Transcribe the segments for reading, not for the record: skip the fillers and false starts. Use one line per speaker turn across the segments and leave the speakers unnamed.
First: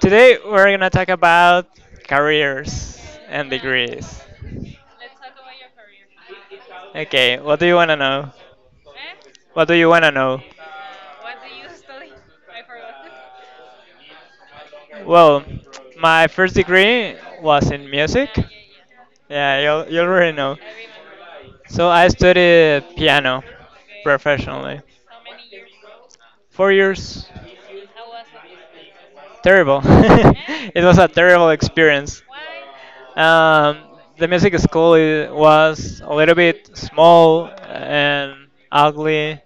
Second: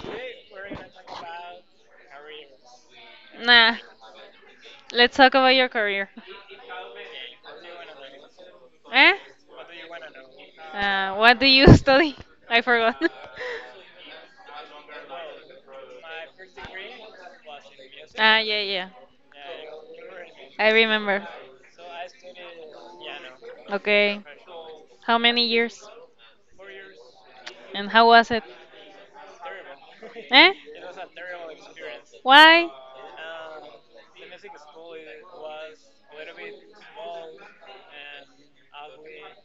Today we're gonna talk about careers and
Nah,
degrees.
let's talk about your career.
Okay, what do you wanna know?
Eh?
What do you wanna know?
What do you study? I forgot.
Well, my first degree was in music.
Ah, yeah, yeah.
Yeah, you already know.
I remember.
So I studied piano
Okay.
professionally.
How many years?
4 years.
And how was it?
Terrible.
Eh?
It was a terrible experience.
Why?
Um, the music school was a little bit small and ugly,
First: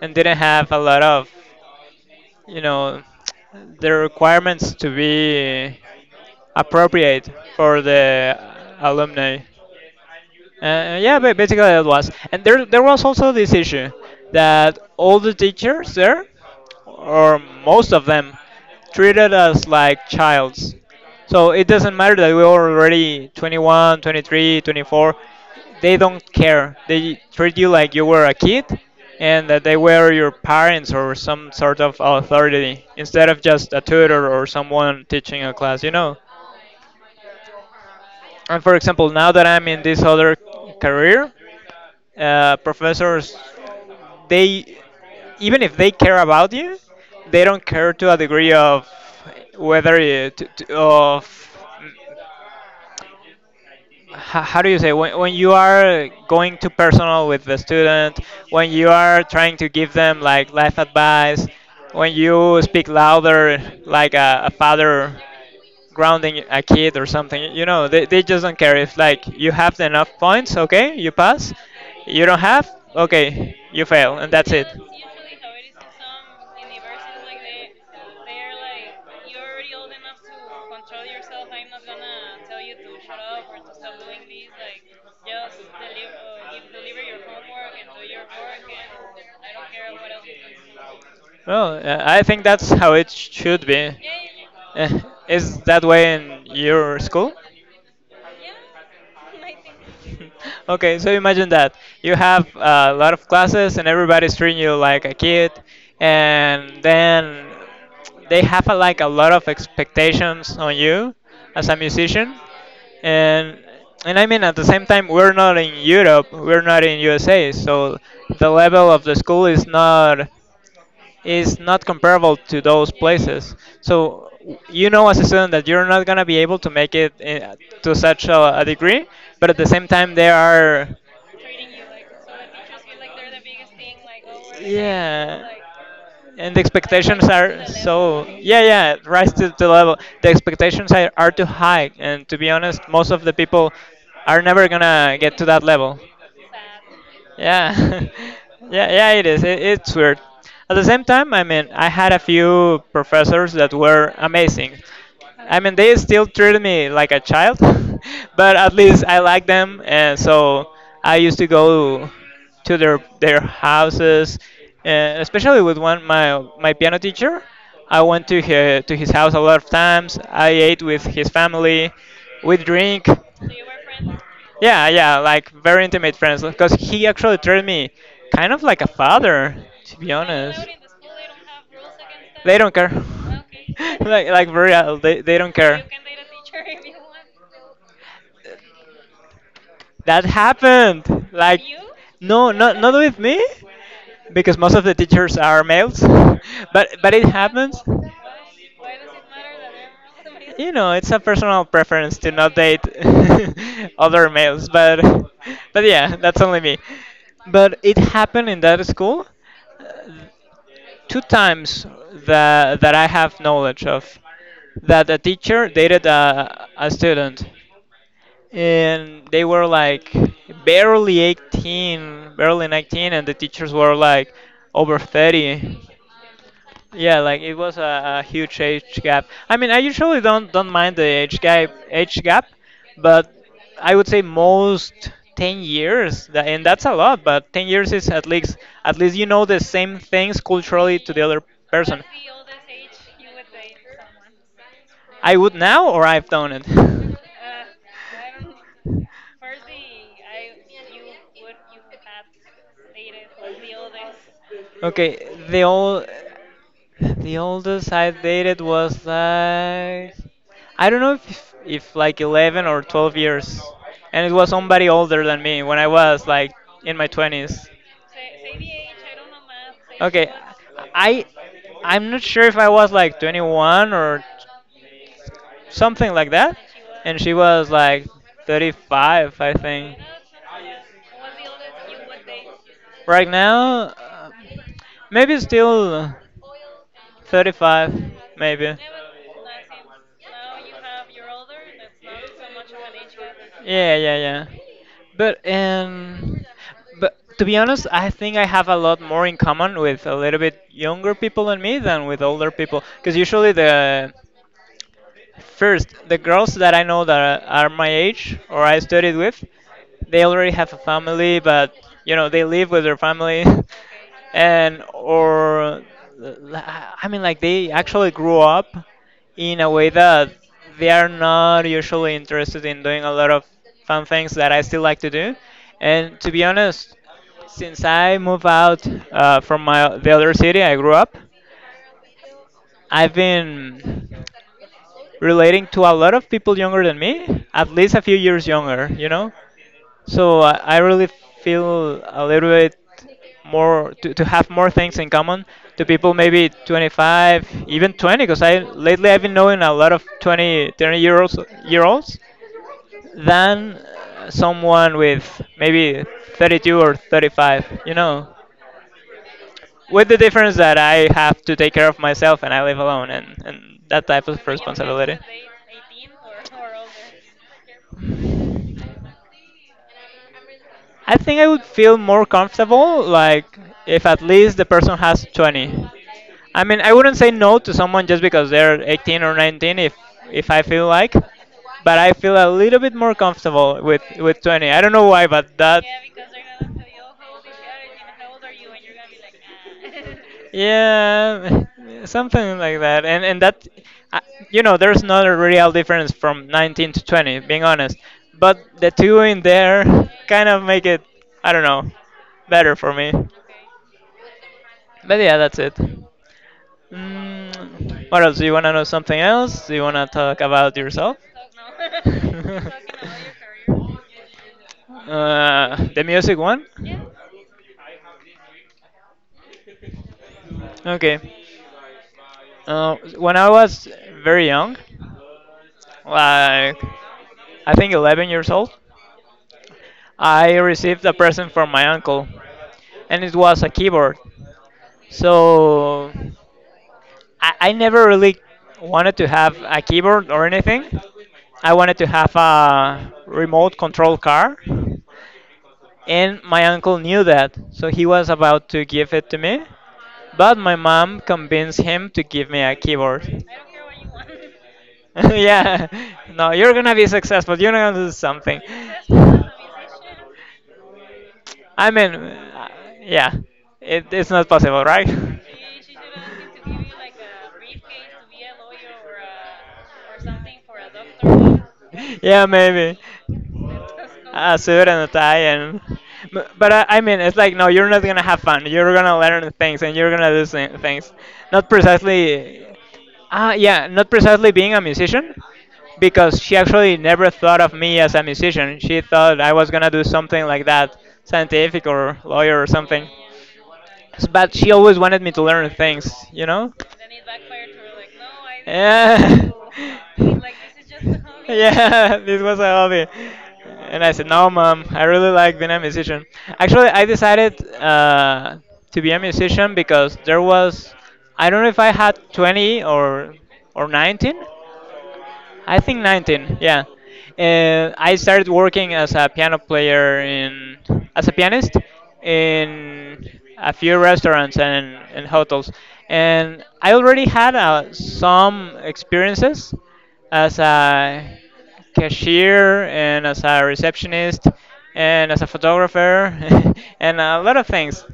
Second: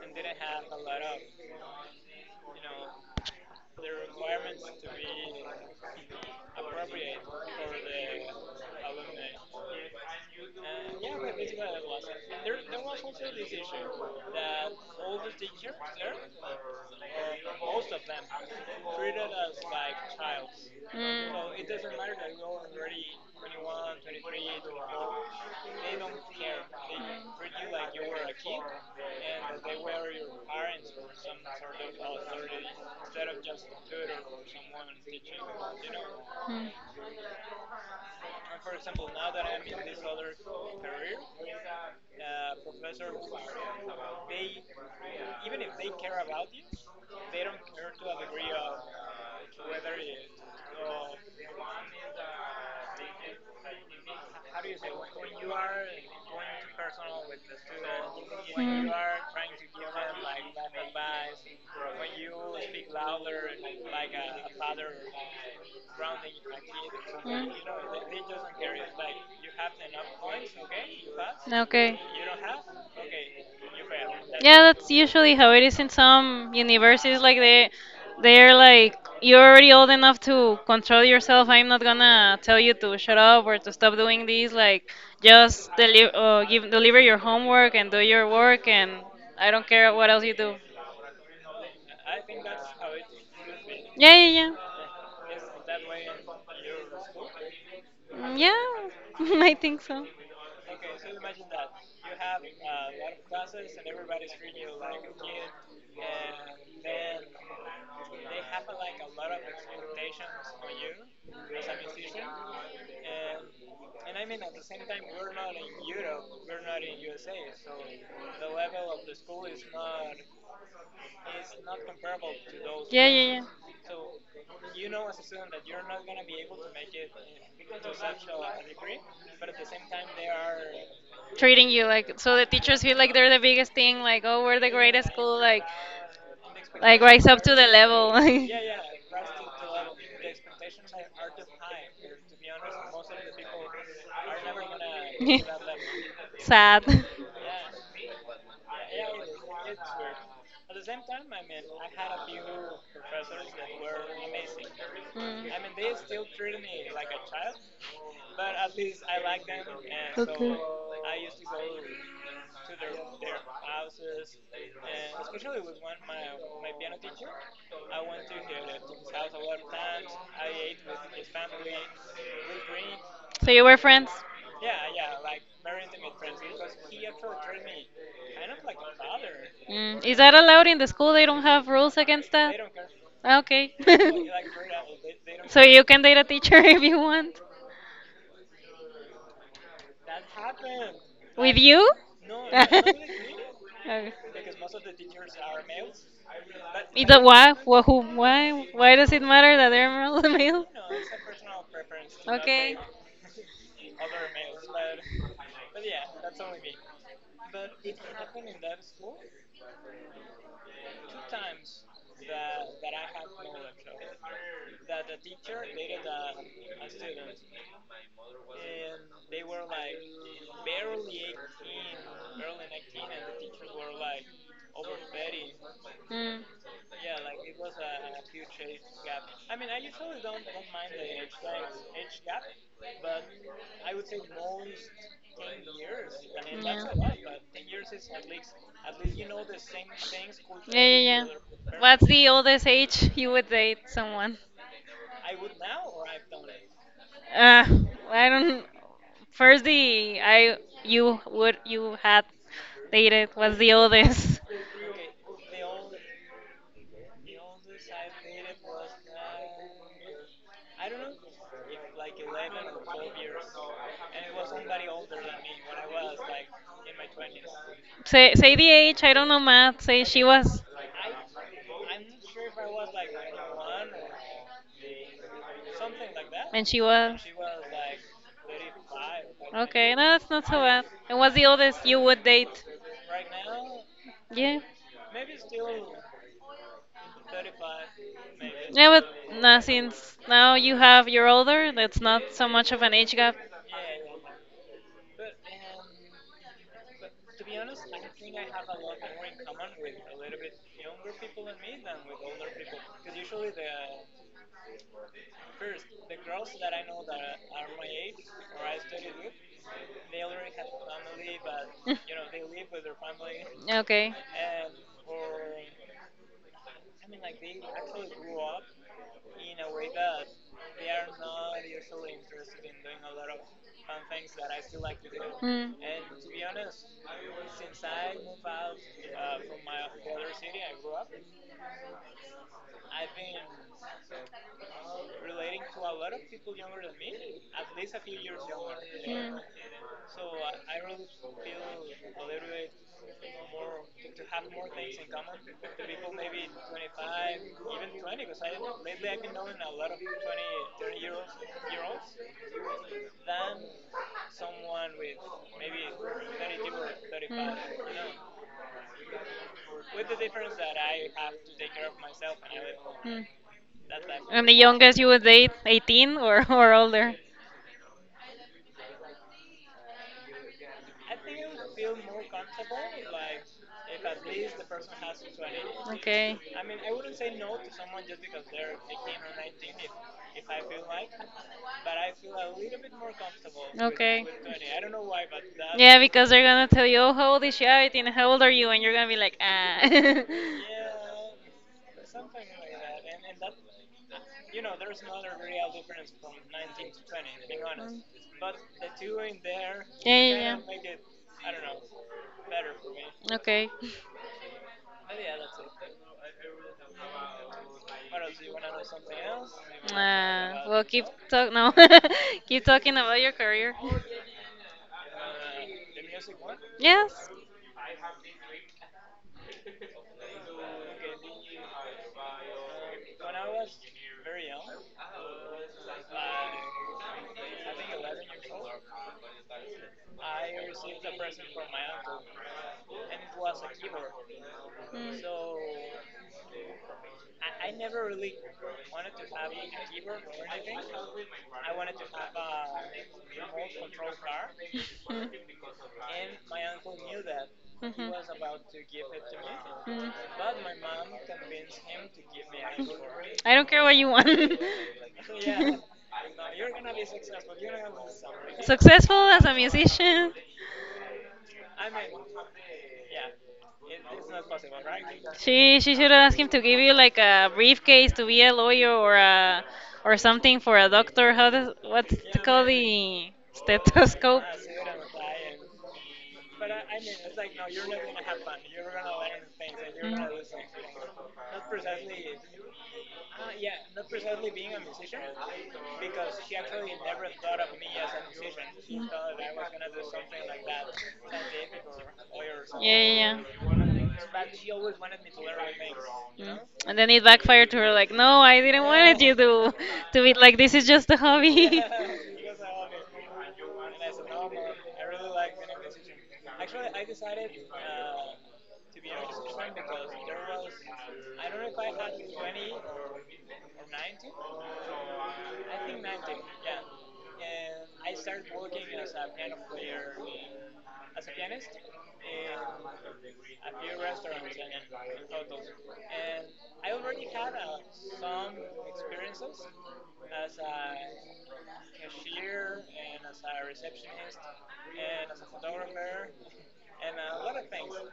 and didn't have a lot of, you know, the requirements to be appropriate for the alumni. Yeah, basically it was. And there was also this issue that all the teachers there, or most of them, treated us like childs. So it doesn't matter that we are already 21, 23, 24. They don't care. They treat you like you were a kid and that they were your parents or some sort of authority instead of just a tutor or someone teaching a class. And for example, now that I'm in this other career, professors, they, even if they care about you, they don't care to a degree of whether you, to, of ho- how do you say, when you are going to personal with the student, when you are trying to give them like life advice, when you speak louder like a father grounding a kid or
Mm.
something. They just don't care. If like you have enough points, okay, you pass. You don't have, okay, you fail, and that's
Yeah,
it.
that's usually how it is in some universities. Like they're like, you're already old enough to control yourself. I'm not gonna tell you to shut up or to stop doing this. Like, just deliver, give, deliver your homework and do your work, and I don't care what else you do.
Well, I think that's how it should be.
Yeah, yeah, yeah.
Eh, is that way in your school?
Mm,
So.
yeah, I think so.
Okay, so imagine that you have a lot of classes and everybody's treating you like a kid, and then they have like a lot of expectations on you as a musician, and and I mean at the same time we're not in Europe, we're not in USA, so the level of the school is not comparable to those
Yeah, yeah, yeah.
places. So you know as a student that you're not going to be able to make it in, to such a degree, but at the same time they are.
Treating you like so the teachers feel like they're the biggest thing, like oh we're the greatest school,
Yeah. And the
like
expectations
rise up to
are
the level.
so, yeah, yeah, rise to the level. The expectations are too high, and to be honest most of the people are never gonna get to that level.
Sad.
Yeah. Yeah, yeah, it is, it's weird. At the same time, I mean, I had a few professors that were amazing. I mean, they still treat me like a child, but at least I like them, and so I used to go to their houses, and especially with one, my piano teacher. I went to his house a lot of times. I ate with his family, we drink.
So you were friends?
Yeah, yeah, like very intimate friends, because he actually treated me kind of like a father, to
Mm.
be
Is that
honest.
allowed in the school? They don't have rules against
They
They
don't care.
don't. Okay.
Like very adult, they don't care.
You can date a teacher if you want?
That happened.
With
Like,
you?
no, not with me,
Okay.
because most of the teachers are males. But
It
but
don't,
it
why,
happens.
why, who, why, why does it matter that they're male? Male?
You know, it's a personal preference to not
Okay.
date other males. But yeah, that's only me. But it happened in that school two times that I have knowledge of, that a teacher dated a student, and they were like barely 18, barely 19, and the teachers were like over 30.
Mm. Yeah.
Yeah, like it was a huge age gap. I mean, I usually don't mind the age gap, but I would say most, 10 years, and that's a lot, but 10 years is at least, at least the same things
Yeah,
culturally
yeah,
to the other
yeah.
person.
What's the oldest age you would date someone?
I would now, or I've done
Uh, I don't.
it.
First, the I you would you had dated was the oldest.
Okay, the oldest I dated was like, I don't know, if like 11 or 12 years. And it was somebody older than me when I was like in my 20s.
Say say the age. I don't know math. Say she
Okay,
was.
I I'm not sure if I was like 21 or something like that.
And she
And
was.
she was like 35, I
Okay,
think.
no, that's not so bad. And what's the oldest you would date?
Right now,
Yeah.
maybe still. 35, maybe.
Yeah, but nah, since now you have you're older, that's not so much of an age gap.
Yeah, yeah, yeah. But um, but to be honest, I think I have a lot more in common with a little bit younger people than me than with older people. Because usually the, the girls that I know that are my age or I studied with, they already have a family, but they live with their family,
Okay. Mm.
and or I mean like they actually grew up in a way that they are not usually interested in doing a lot of fun things that I still like to do,
Mm. Mm. Hmm.
and to be honest, since I moved out, from my the other city I grew up, I've been relating to a lot of people younger than me, at least a few years younger, you know? So I really feel a little bit more to have more things in common to people maybe 25, even 20, because I lately I've been knowing a lot of 20, 30 year olds than, someone with maybe 32 or 35 with the difference that I have to take care of myself and I live alone, and that type of
And the youngest you
responsibility.
would date, 18 or older?
I think I would feel more comfortable like if at least the person has 20.
Okay.
I mean, I wouldn't say no to someone just because they're 18 or 19, if I feel like, but I feel a little bit more comfortable with
Okay.
with 20. I don't know why, but that,
Yeah, because they're gonna tell you, oh, how old is Shabby and how old are you? And you're gonna be like, ah.
yeah, something like that. And that, uh, there's not a real difference from 19 to 20, being honest. But the two in there
Yeah, yeah,
kind
yeah.
of make it, I don't know, better for me.
Okay.
But yeah, that's it. Mm, what else? Do you want to know something else? Do you want to talk
Ah,
about
well, keep
yourself?
talk. No, keep talking about your career.
The music one?
Yes.
Okay. When I was very young, like I think 11 years old, I received a present from my uncle, and it was a keyboard.
Mm. Mhm.
So I never really wanted to
Mhm.
have a keyboard or anything.
Mm.
I wanted to have a remote control car. And my uncle knew that, so he was about to give it to me, but my mom convinced him to give me a keyboard.
I don't care what you want.
Yeah, no, you're gonna be successful. You're gonna do something.
Successful as a musician.
I mean, yeah, it's not possible, right?
She should ask him to give you like a briefcase to be a lawyer or a or something for a doctor. How does what's it
Yeah,
called
maybe.
the stethoscope?
Ah, suit and a tie, and but I mean, it's like, no, you're not gonna have fun. You're gonna learn things, and you're gonna do things. Not precisely. Ah, yeah, not precisely being a musician, because she actually never thought of me as a musician. She thought
Mhm.
I was gonna do something like that, scientific or lawyer or
Yeah,
something.
yeah,
But
yeah.
she always wanted me to learn things, you
Mm.
know.
And then it backfired to her, like, no, I didn't wanted you
Yeah.
to be like, this is just a hobby.
Yeah, this was a hobby. And I said, no, mom, I really like being a musician. Actually, I decided, to be a musician because there was, I don't know if I had 20 or 19, I think 19, yeah. I started working as a piano player in as a pianist in a few restaurants and hotels, and I already had, some experiences as a cashier and as a receptionist and as a photographer and a lot of things.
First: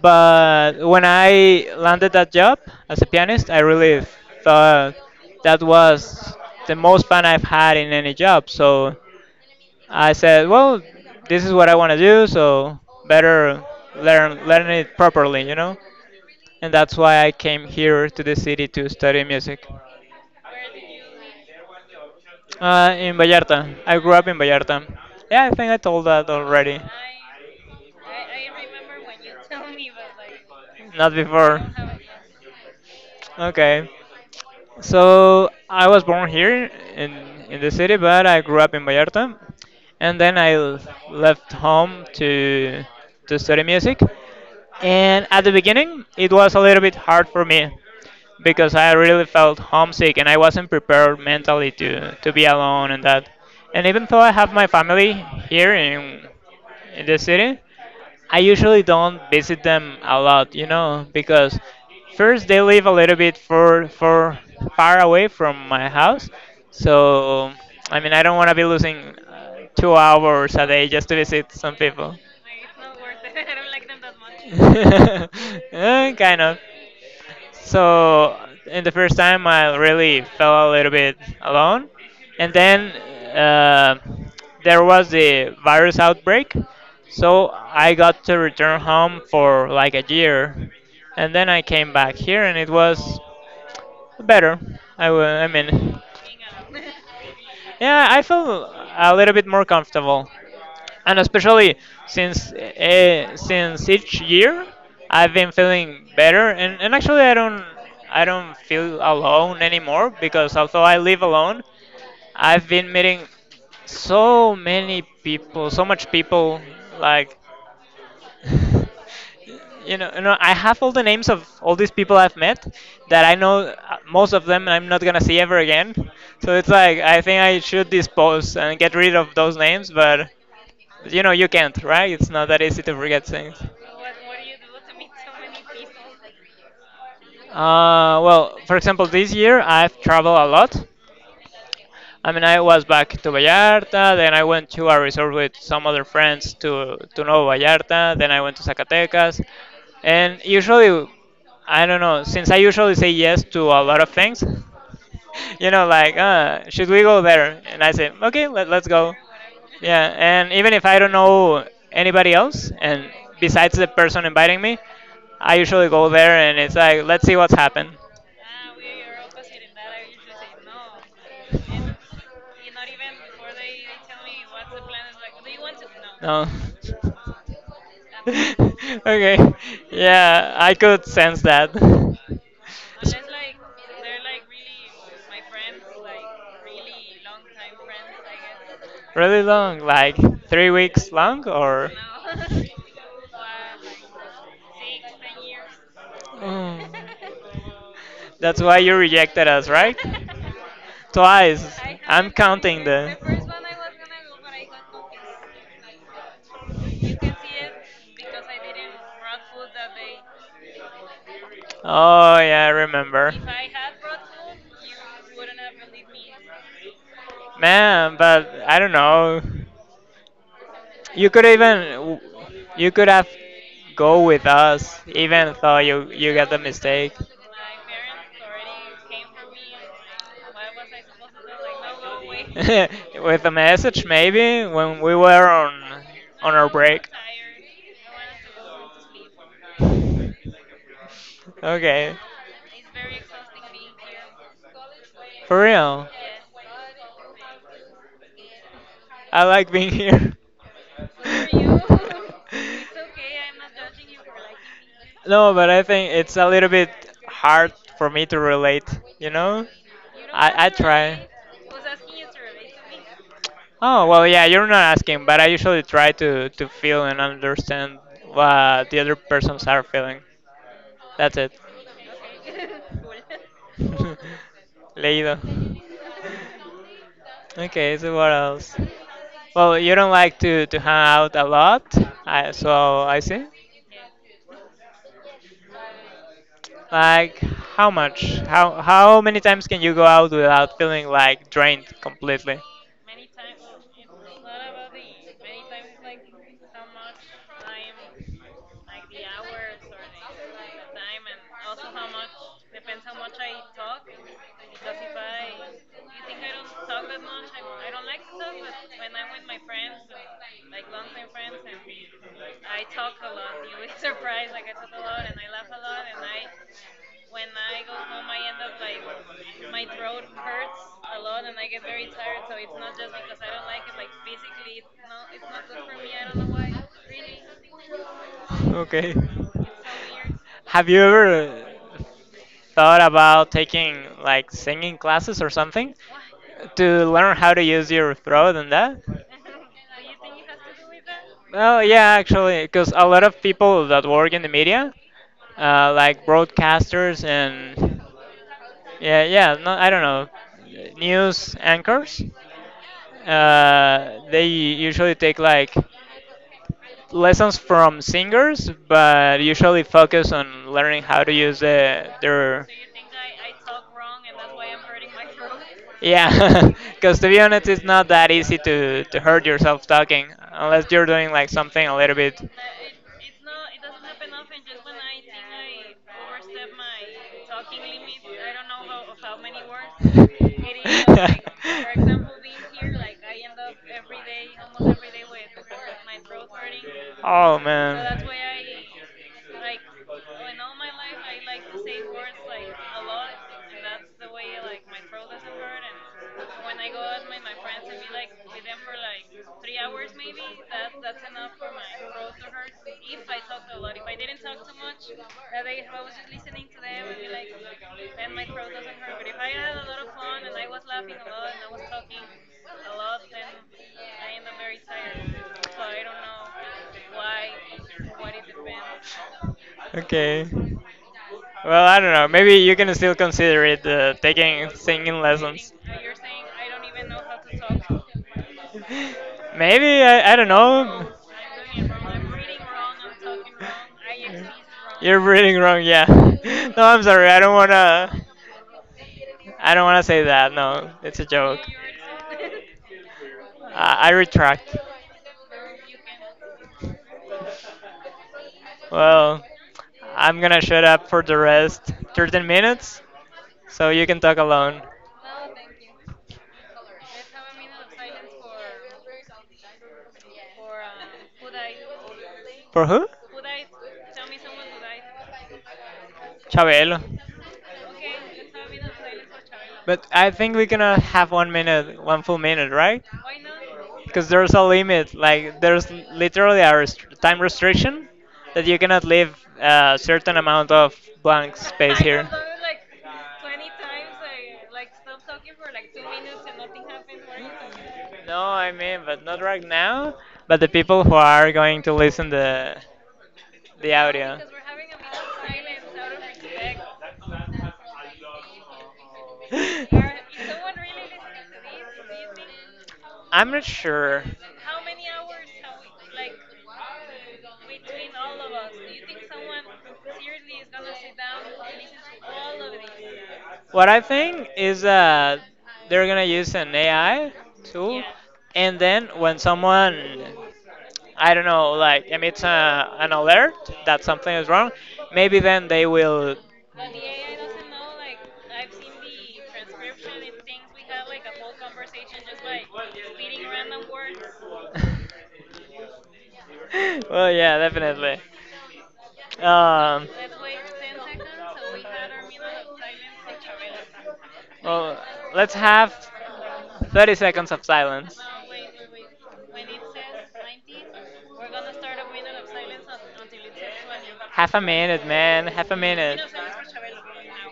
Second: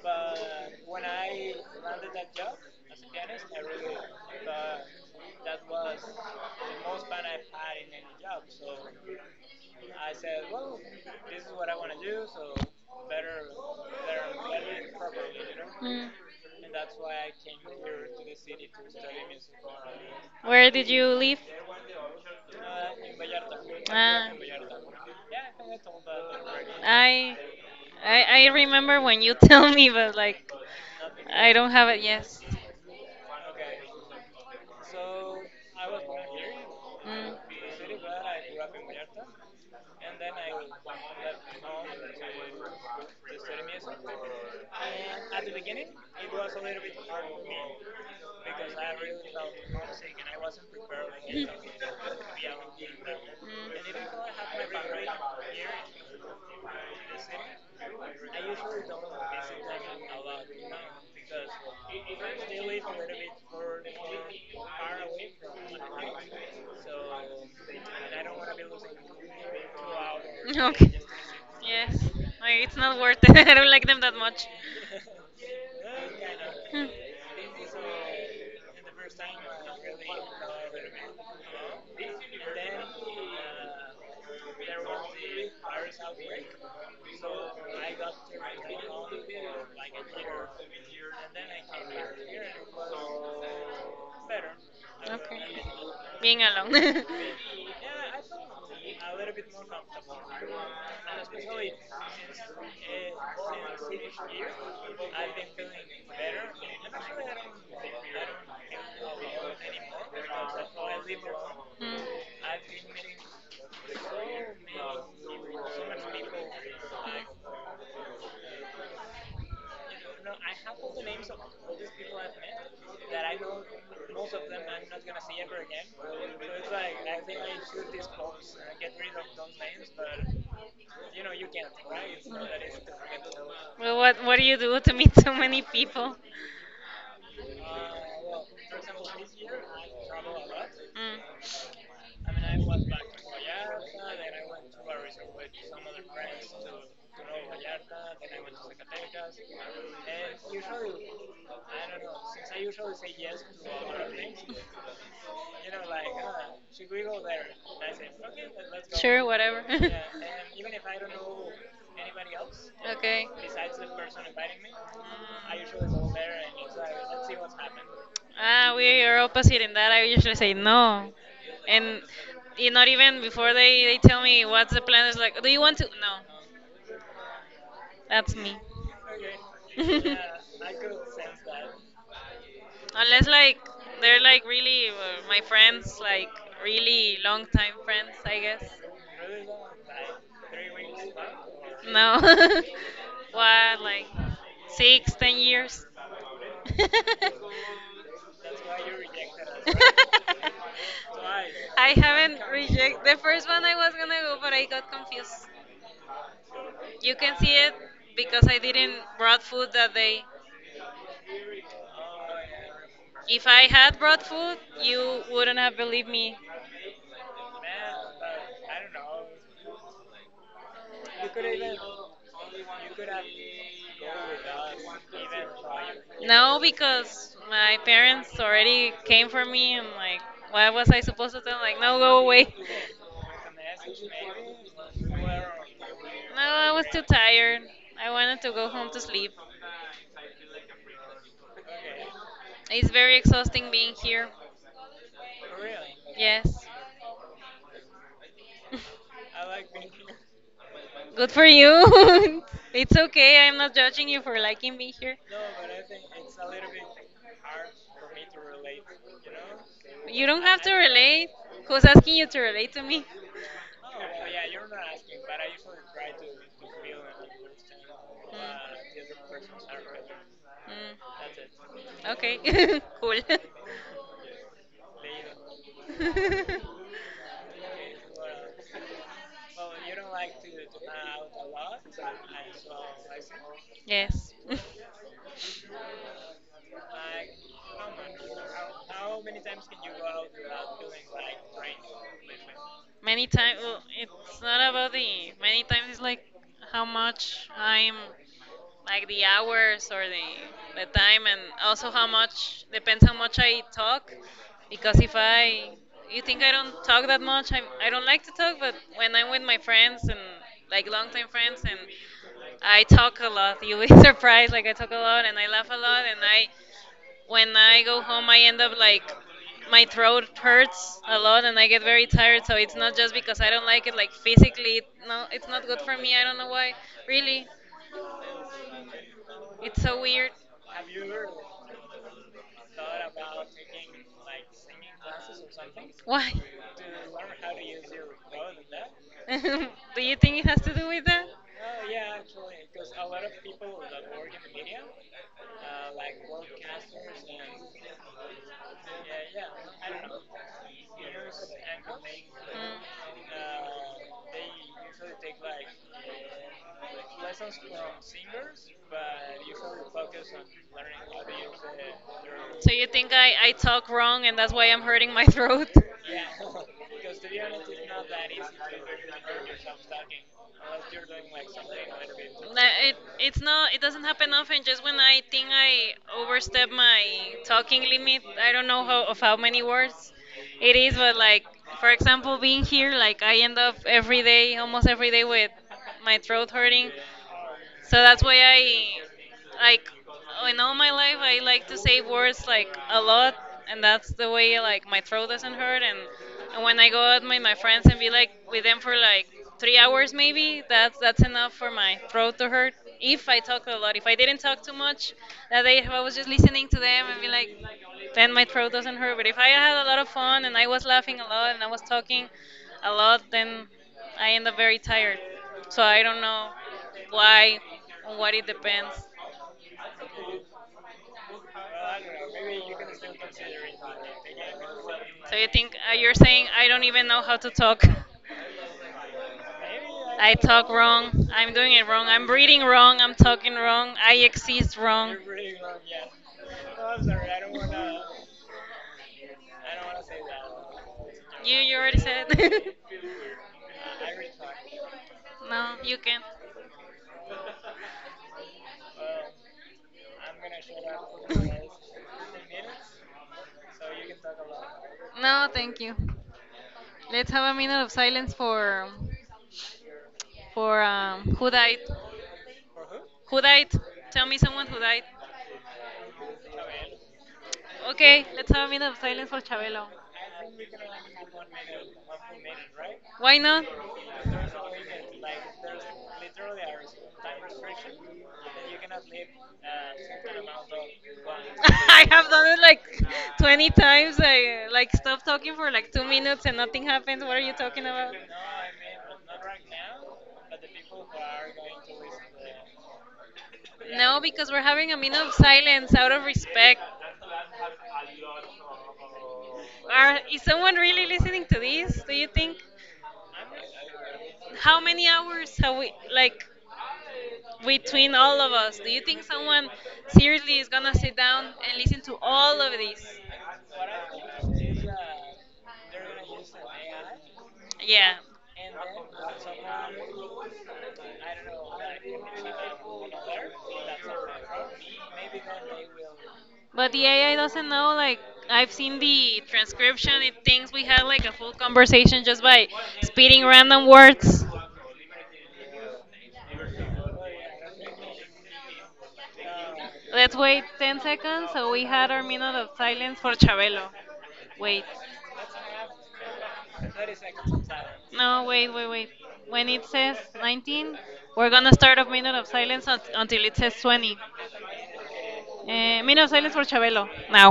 But when I landed that job as a pianist, I really thought that was the most fun I've had in any job. So I said, well, this is what I want to do, so better learn it properly.
Mm.
And that's why I came here to the city to study music.
Where did you live?
In Vallarta, I grew up
Ah.
in Vallarta. Yeah, I think I told that already.
I, I remember when you tell me, but like
Not
I
before.
don't have it. Yes.
Okay. So I was born here in the city,
Mm.
but I grew up in Vallarta, and then I left home to study music. And at the beginning, it was a little bit hard for me because I really felt homesick and I wasn't prepared mentally to be alone and that. And even though I have my family here in the city, I usually don't visit them a lot,
Mm.
because first they live a little bit for far away from my house, so I mean I don't want to be losing, 2 hours a day just to visit some
Yes,
people.
like, it's not worth it. I don't like them that much.
Eh, kind of.
Hmm.
So in the first time, I really felt a little bit alone, and then, uh, there was the virus outbreak. So I got to return home for like a year, and then I came back here, and it was better.
Okay.
I mean,
Being alone.
yeah, I feel a little bit more comfortable, and especially since each year, I've been feeling better, and actually I don't feel alone anymore because although I live alone,
Mm.
I've been meeting so many people, so much people, like. I have all the names of all these people I've met that I know, most of them I'm not gonna see ever again. So it's like I think I should dispose and get rid of those names, but you can't, right? It's not that easy to forget things.
Well, what do you do to meet so many people?
Well, for example, this year I've traveled a lot.
Mm.
I mean, I was back to Vallarta, then I went to a resort with some other friends to Nuevo Vallarta, then I went to Zacatecas. And usually, I don't know, since I usually say yes to a lot of things, like, should we go there? And I say, okay, let's go.
Sure, whatever.
Yeah, and even if I don't know anybody else, and
Okay.
besides the person inviting me,
Mm.
I usually go there and it's like, let's see what's happened.
Ah, we are opposite in that. I usually say no, and y- not even before they tell me what's the plan. It's like, do you want to? No,
No.
that's me.
Okay. Yeah, I could sense that.
Unless like they're like really my friends, like really long time friends, I guess.
Really long, like 3 weeks long, or?
No. What, like six, 10 years?
Oh. That's why you rejected us, right? Twice.
I
I'm
haven't Incomplete.
counting
Rejected the
the.
first one I was gonna go, but I got confused. You can see it because I didn't brought food that day.
Oh yeah, I remember.
If I had brought food, you wouldn't have believed me.
Man, but I don't know. You could even you could have go with us even though you got the
No,
mistake.
because my parents already came for me and like, why was I supposed to tell them, like, no, go away?
With a message maybe when we were on
No,
on our
I was too
break.
tired. I wanted to go home to sleep.
Okay.
It's very exhausting being here.
For real.
Yes.
I like being here.
Good for you. It's okay. I'm not judging you for liking me here.
No, but I think it's a little bit hard for me to relate, you know?
You don't have
I
to
try.
relate. Who's asking you to relate to me?
Oh, well, yeah, you're not asking, but I usually try to feel and understand what the other persons are feeling.
Mm.
That's it.
Mm. Okay. Cool.
Leído. Okay, so what else? Well, you don't like to hang out a lot, so I see.
Yes.
Like, how much? How many times can you go out without feeling like drained completely?
Many times, well, it's not about the. Many times it's like how much I'm, like the hours or the time, and also how much depends how much I talk, because if I, you think I don't talk that much, I don't like to talk, but when I'm with my friends and like long-time friends and I talk a lot. You'll be surprised. Like I talk a lot and I laugh a lot and I when I go home, I end up like my throat hurts a lot and I get very tired. So it's not just because I don't like it, like physically, it, no, it's not good for me. I don't know why. Really,
Okay. it's so Okay.
it's so weird.
Have you ever uh, thought about taking like singing classes or something
Why?
to learn how to use your throat and that?
Do you think it has to do with that?
Well, yeah, actually, because a lot of people that work in the media, like broadcasters and yeah, yeah, no, I don't know, news anchors, they usually take like lessons from singers, but usually focus on
Mm.
learning how to use their
So you think I talk wrong and that's why I'm hurting my throat? That-
Yeah, because to be honest, it's not that easy to hurt yourself talking unless you're doing like something a little bit.
It's not it doesn't happen often just when I think I overstep my talking limit. I don't know how of how many words it is, but like for example being here like I end up every day almost every day with my throat hurting
Oh
so that's why I like in all my life I like to say words like a lot and that's the way like my
man.
throat doesn't hurt and when I go out with my friends and be like with them for like 3 hours maybe that's enough for my throat to hurt if I talk a lot. If I didn't talk too much that day if I was just listening to them and be like then my throat doesn't hurt. But if I had a lot of fun and I was laughing a lot and I was talking a lot then I end up very tired. So I don't know. Why? On what it depends.
Okay. Well, I don't know. Maybe you can still consider it taking singing.
So you think you're saying I don't even know how to talk?
Maybe I,
I
I don't
talk
know.
wrong. I'm doing it wrong. I'm reading wrong. I'm talking wrong. I exist wrong.
You're reading wrong, yeah. No, I'm sorry. I don't wanna say that. No, it's a
You
joke.
you already said.
I retract.
No, you can.
Well, I'm gonna shut up for the rest 13 minutes, so you can talk alone.
No, thank you. Let's have a minute of silence for for who died.
For who?
Who died? Tell me someone who died.
Chabelo.
Okay, let's have a
Okay,
minute of silence for Chabelo.
but I think we cannot have 1 minute, 1 full minute, right?
Why not?
Because there's a limit. Like there's literally a time restriction that you cannot leave a certain amount of blank space
I
here.
have
Can
done it like
do
20 times. I like stop talking for like 2 minutes and nothing happens. What are you talking about?
No, I mean, but not right now. But the people who are going to listen the
No, because we're having a minute of silence out of respect.
Are,
Are, is
is.
someone really listening to this? Do you think?
Not sure.
How many hours have we like between all of us? Do you think someone seriously is gonna sit down and listen to all of this?
What I think is that they're gonna use an AI tool,
Yeah.
and then when someone, I don't know, like emits an alert that something is wrong, maybe then they will.
But the AI doesn't know, like, I've seen the transcription, it thinks we had like a full conversation just by spitting random words.
Well, yeah, definitely. Um,
Let's wait 10 seconds so we had our minute of silence for Chabelo. Wait.
well, let's have 30 seconds of silence.
No, wait, wait, wait. When it says 19, we're gonna start a minute of silence unt- until it says 20.
Half a minute, man. Half a minute.
Minute of silence for Chabelo. Now.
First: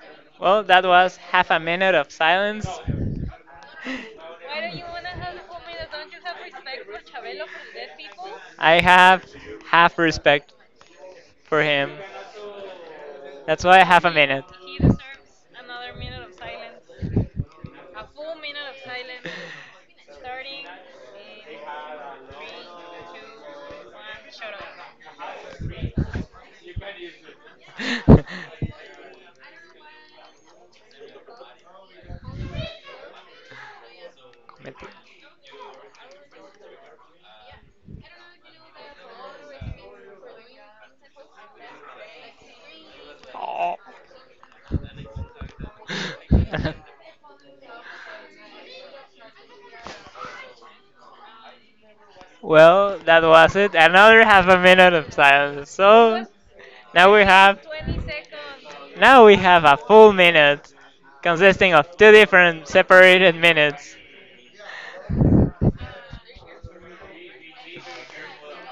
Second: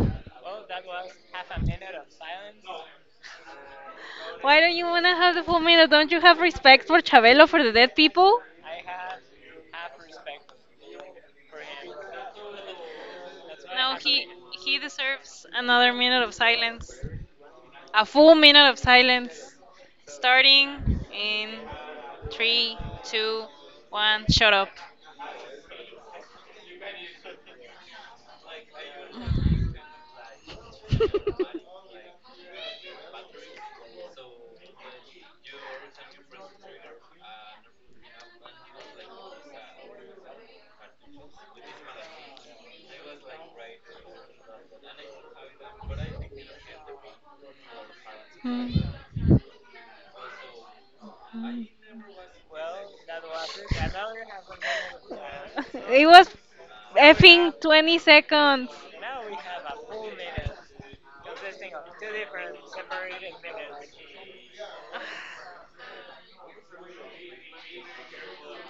Now. Well, that was half a minute of silence. Why?
Why don't you wanna have the full meal? Don't you have respect for Chabelo for the dead people?
I have half respect for him. That's why
No,
half a
he
minute.
he deserves another minute of silence. A full minute of silence. Starting in three, two, one, shut up.
in Comment. Oh.
Hmm.
Well, that was it. Another half a minute of silence.
It
So
was
now we
effing
have
20 seconds.
now we have a full minute consisting of 2 different separated minutes.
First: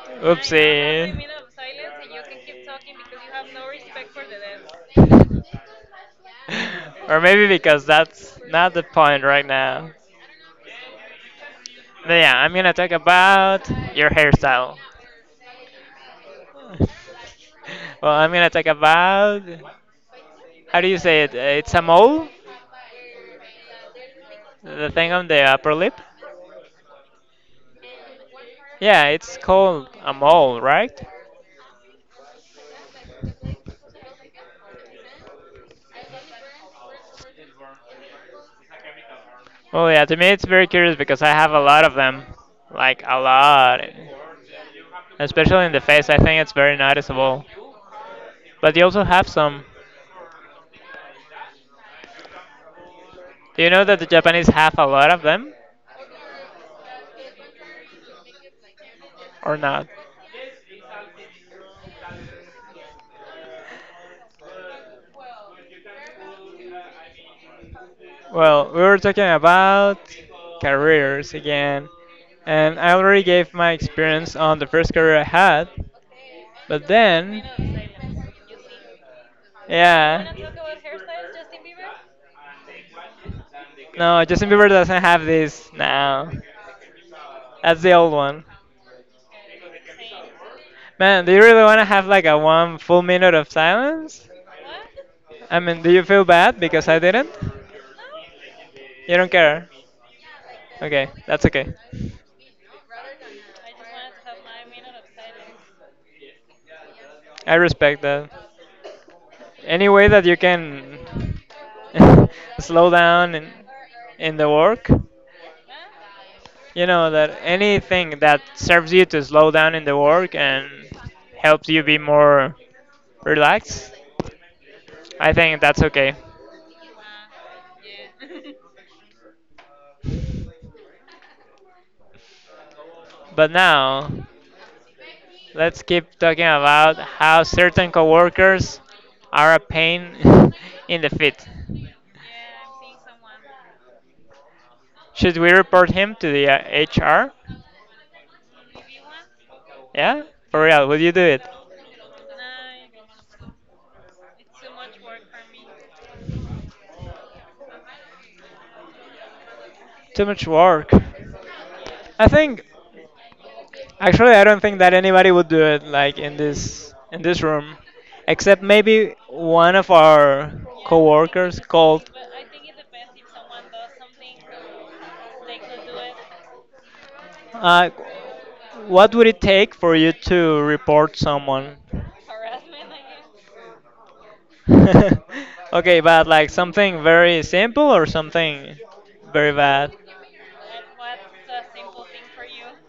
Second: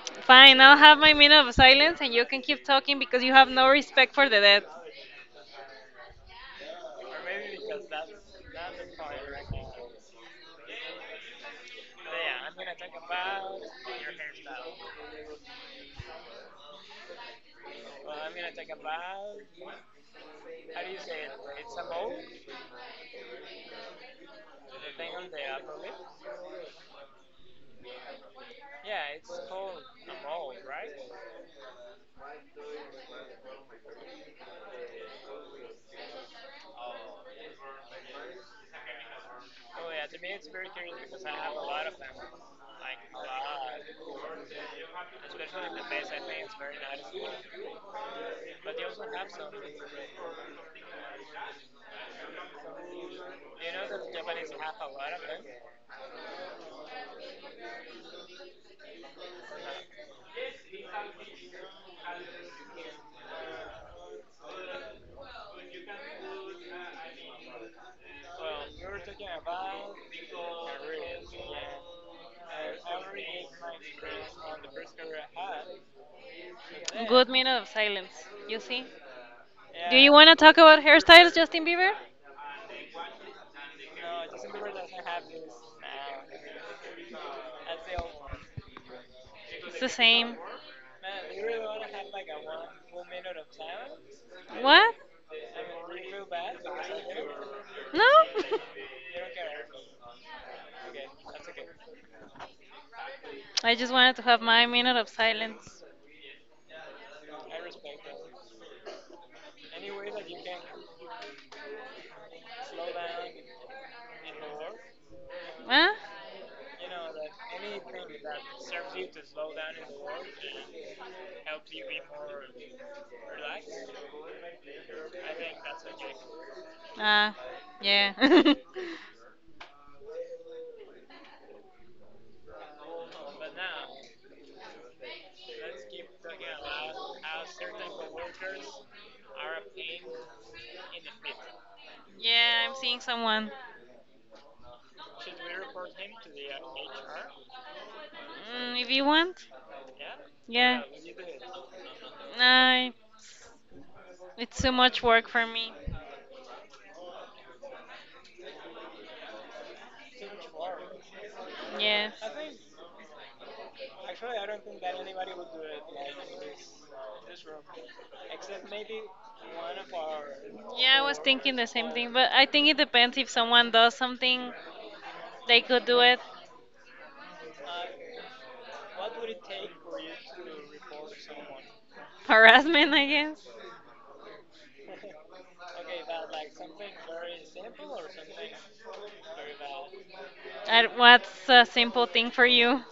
I know half.
Fine, I'll have my
Oopsie.
minute of silence and you can keep talking because you have no respect for the dead.
Or maybe because that's not the point right now. But yeah, I'm gonna talk about your hairstyle. Well, I'm gonna talk about how do you say it? It's a mole, the thing on the upper lip. Yeah, it's called a mole, right? Well, yeah, to me it's very curious because I have a lot of them, like a lot, especially in the face. I think it's very noticeable. But you also have some. Do you know that the Japanese have a lot of them or not? Well, we were talking about careers again, and I already gave my experience on the first career I had, but
Good
then,
minute of silence, you see? Do you want to
yeah,
talk about hairstyles, Justin Bieber?
no, Justin Bieber doesn't have this now. That's the old one.
It's the same.
Man, do you really want to have like a 1 full minute of silence?
What?
I mean, do you feel bad because I didn't?
No?
You don't care. Okay, that's okay.
I just wanted to have my minute of silence.
I respect that. Any way that you can slow down in the work,
Huh?
that anything that serves you to slow down in the work and helps you be more relaxed, I think that's okay.
Ah, yeah.
But now, let's keep talking about how certain coworkers are a pain in the feet.
Yeah, I'm seeing someone.
Should we report him to the HR?
Mm, if you want,
Yeah, for
yeah.
real, would you do it?
Nah, it's too much work for me.
Too much work.
Yes.
I think actually I don't think that anybody would do it like in this room except maybe one of our
Yeah, I was thinking
coworkers
the same
called.
thing, but I think it depends if someone does something, they could do it.
Uh, what would it take for you to report someone?
Harassment, I guess.
Okay, but like something very simple or something very bad?
I, what's a simple thing for you?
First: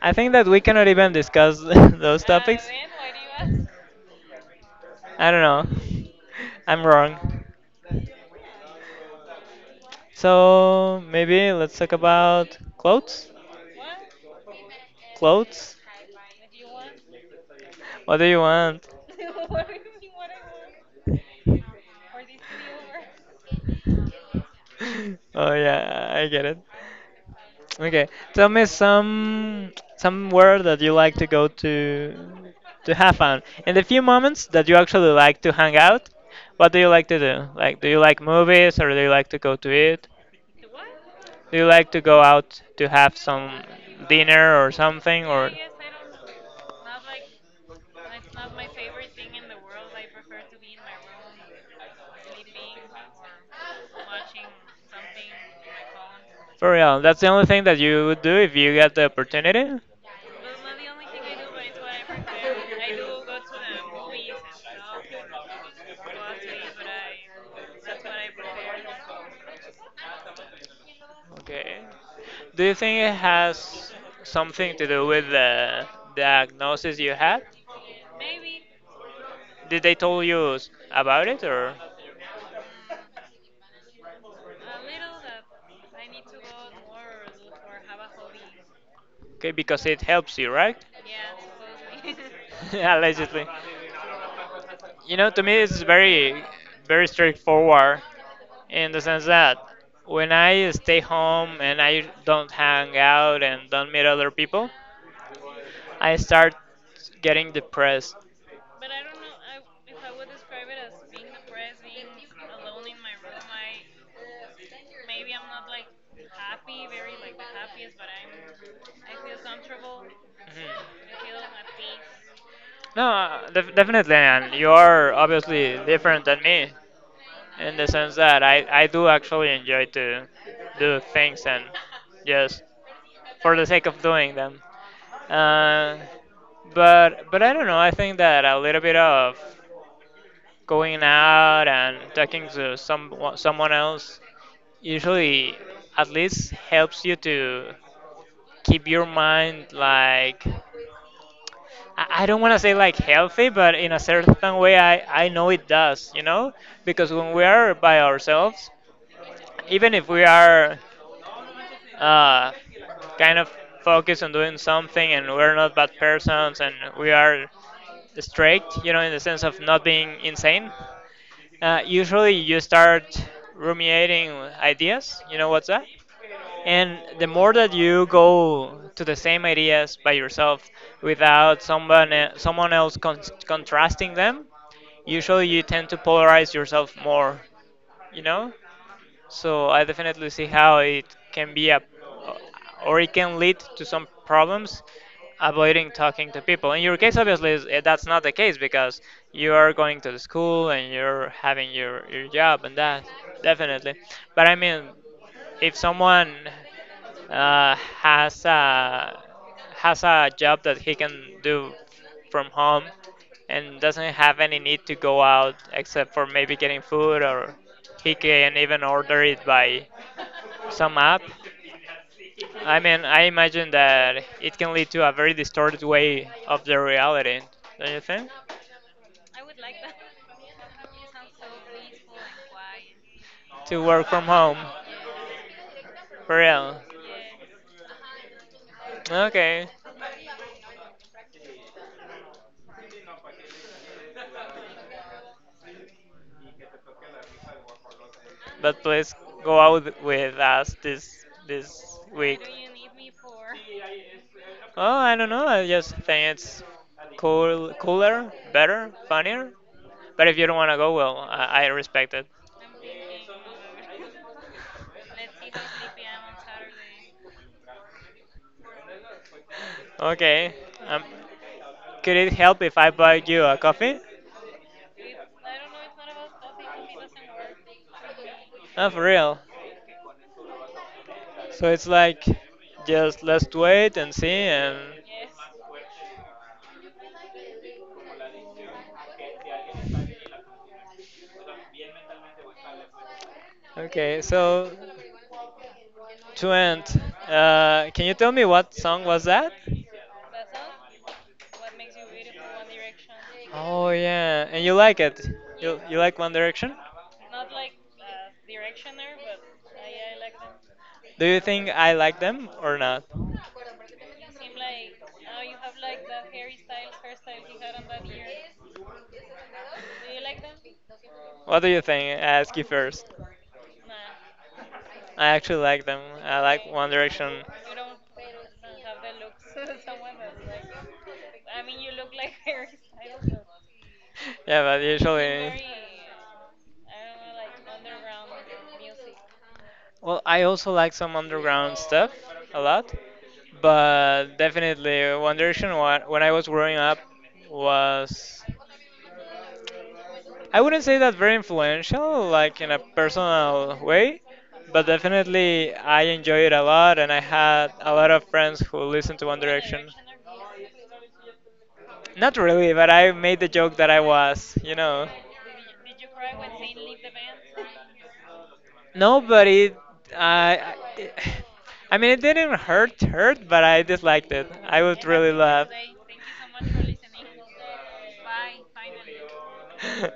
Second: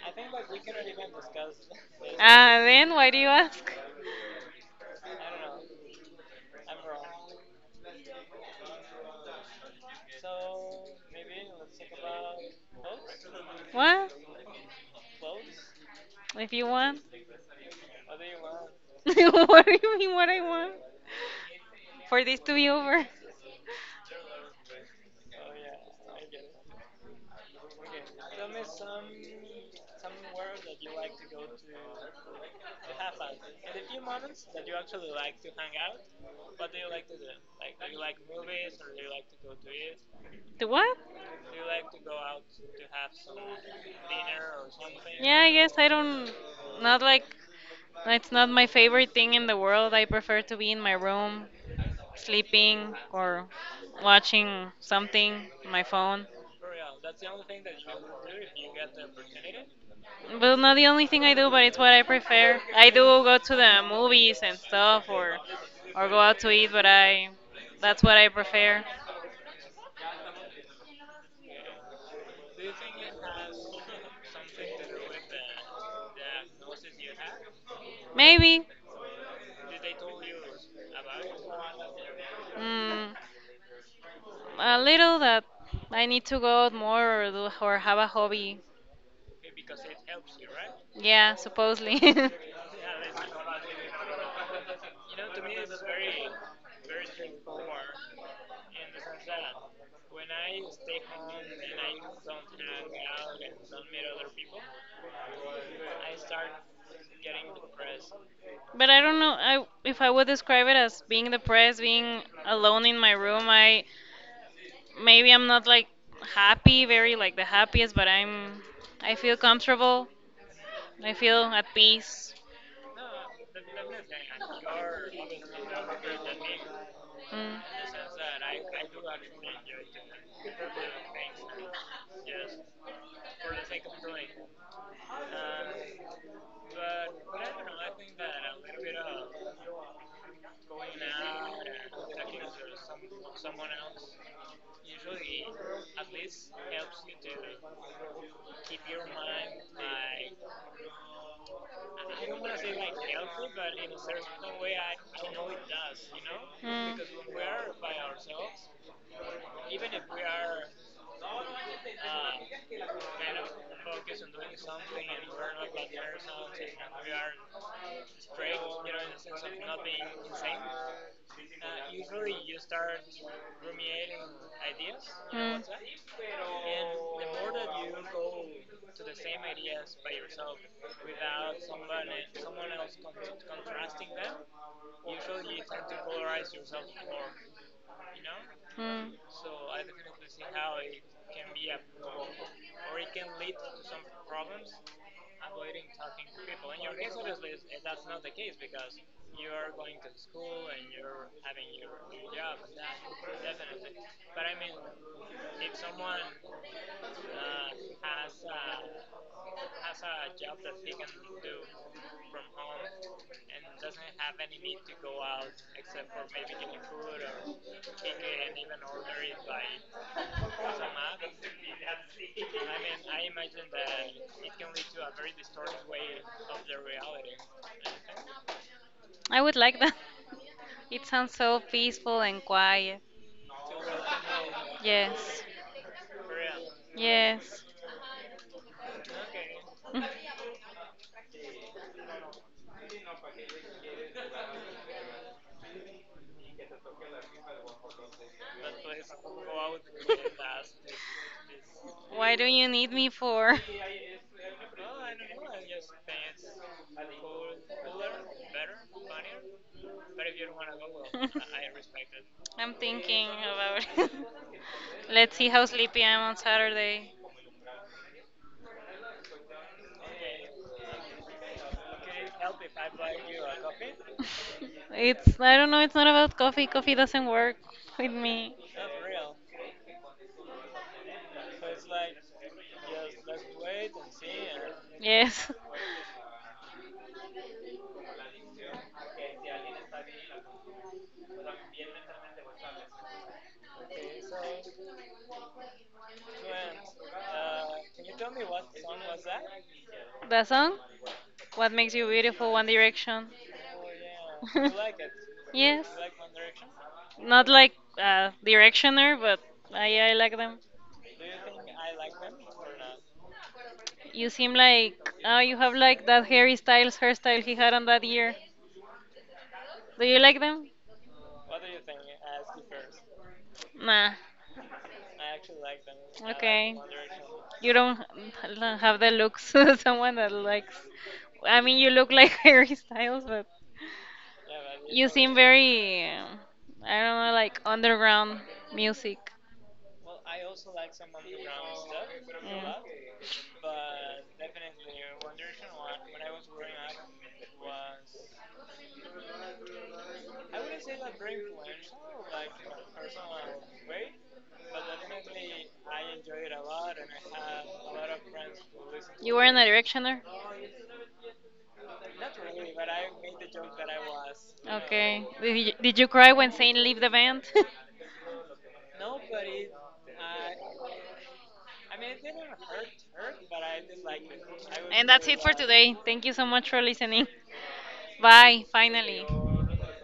I think that we cannot even discuss those
Ah,
topics.
then why do you
I
ask?
don't know. I'm wrong. So maybe let's talk about clothes.
What?
Clothes?
If you want,
What do you want?
what do you mean? What I want for this to be over?
Oh yeah, I get it. Okay, tell me somewhere that you like to go to have fun. In the few moments that you actually like to hang out, what do you like to do? Like, do you like movies or do you like to go to eat?
The what?
Do you like to go out to have some dinner or something?
Yeah,
Or
I guess I don't. Not like it's not my favorite thing in the world. I prefer to be in my room, sleeping or watching something on my phone.
for real, that's the only thing that you would do if you get the opportunity?
Well, not the only thing I do, but it's what I prefer. I do go to the movies and stuff, or go out to eat, but I that's what I prefer.
Okay. Do you think it has something to do with the diagnosis you had?
Maybe.
Did they tell you about it, or?
Mm, a little that I need to go out more or do or have a hobby.
Okay, because it helps you, right?
Yeah, supposedly.
Allegedly. You know, to me, it's very, very straightforward in the sense that when I stay home and I don't hang out and don't meet other people, I start getting depressed.
But I don't know I, if I would describe it as being depressed, being alone in my room. I maybe I'm not like happy, very like the happiest, but I'm I feel comfortable. I
Mhm.
feel at peace.
No, definitely, and you are obviously different than me
Mm. In
in the sense
the
that I do actually enjoy to do things and just for the sake of doing them. Uh, but I don't know. I think that a little bit of going out and talking to someone else usually at least helps you to keep your mind like I don't want to say like healthy, but in a certain way, I know it does,
Mm.
because when we
Because
are by ourselves, even if we are uh, kind of focused on doing something and we're not bad persons and we are straight, in the sense of not being insane, usually, you start ruminating ideas. You know what's that? And the more that you go to the same ideas by yourself without someone else contrasting them, usually you tend to polarize yourself more. You know?
Mm.
So I definitely see how it can be or it can lead to some problems avoiding talking to people. In your case, obviously, that's not the case because you are going to the school and you're having your job and that, definitely. But I mean, if someone uh, has a has a job that he can do from home and doesn't have any need to go out except for maybe getting food or he can even order it by some app. I mean, I imagine that it can lead to a very distorted way of the reality, don't you think?
I would like that. It sounds so peaceful and quiet.
To work from home,
Yes.
for real.
Yes.
Okay. But please go out with us
Mm.
this
Why
week.
do you need me for?
Oh, I don't know. I just think it's cool, cooler, better, funnier. But if you don't want to go, well, I respect it.
I'm thinking about it. Let's see how sleepy I'm on Saturday.
Okay. Um, could it help if I buy you a coffee?
It's I don't know, it's not about coffee. Coffee doesn't work with me.
Oh, for real. So it's like just let's wait and see and
Yes.
okay. So to end, can you tell me what song was that?
That song? What makes you beautiful? One Direction.
Oh yeah, and you like it. You
Yes.
you like One Direction?
Not like a directioner, but I like them.
Do you think I like them or not?
You seem like oh, you have like that Harry Styles hairstyle he had on that year. Do you like them?
What do you think? I ask you first.
Nah.
I actually like them. I like One Direction.
You don't h- don't have the looks of someone that likes. I mean, you look like Harry Styles, but
Yeah, but usually.
very, I don't know, like underground music.
Well, I also like some underground stuff a lot, but definitely One Direction when I was growing up was I wouldn't say that very influential, like in a personal way, but definitely I enjoy it a lot, and I had a lot of friends who listened to One
A
Direction.
directioner?
Not really, but I made the joke that I was.
Okay. Did you cry when saying leave the band? I
No, but it, I, I I mean, it didn't hurt, hurt, but I disliked it. I would
and that's
really
it for
laugh.
today. Thank you so much for listening. Bye, finally.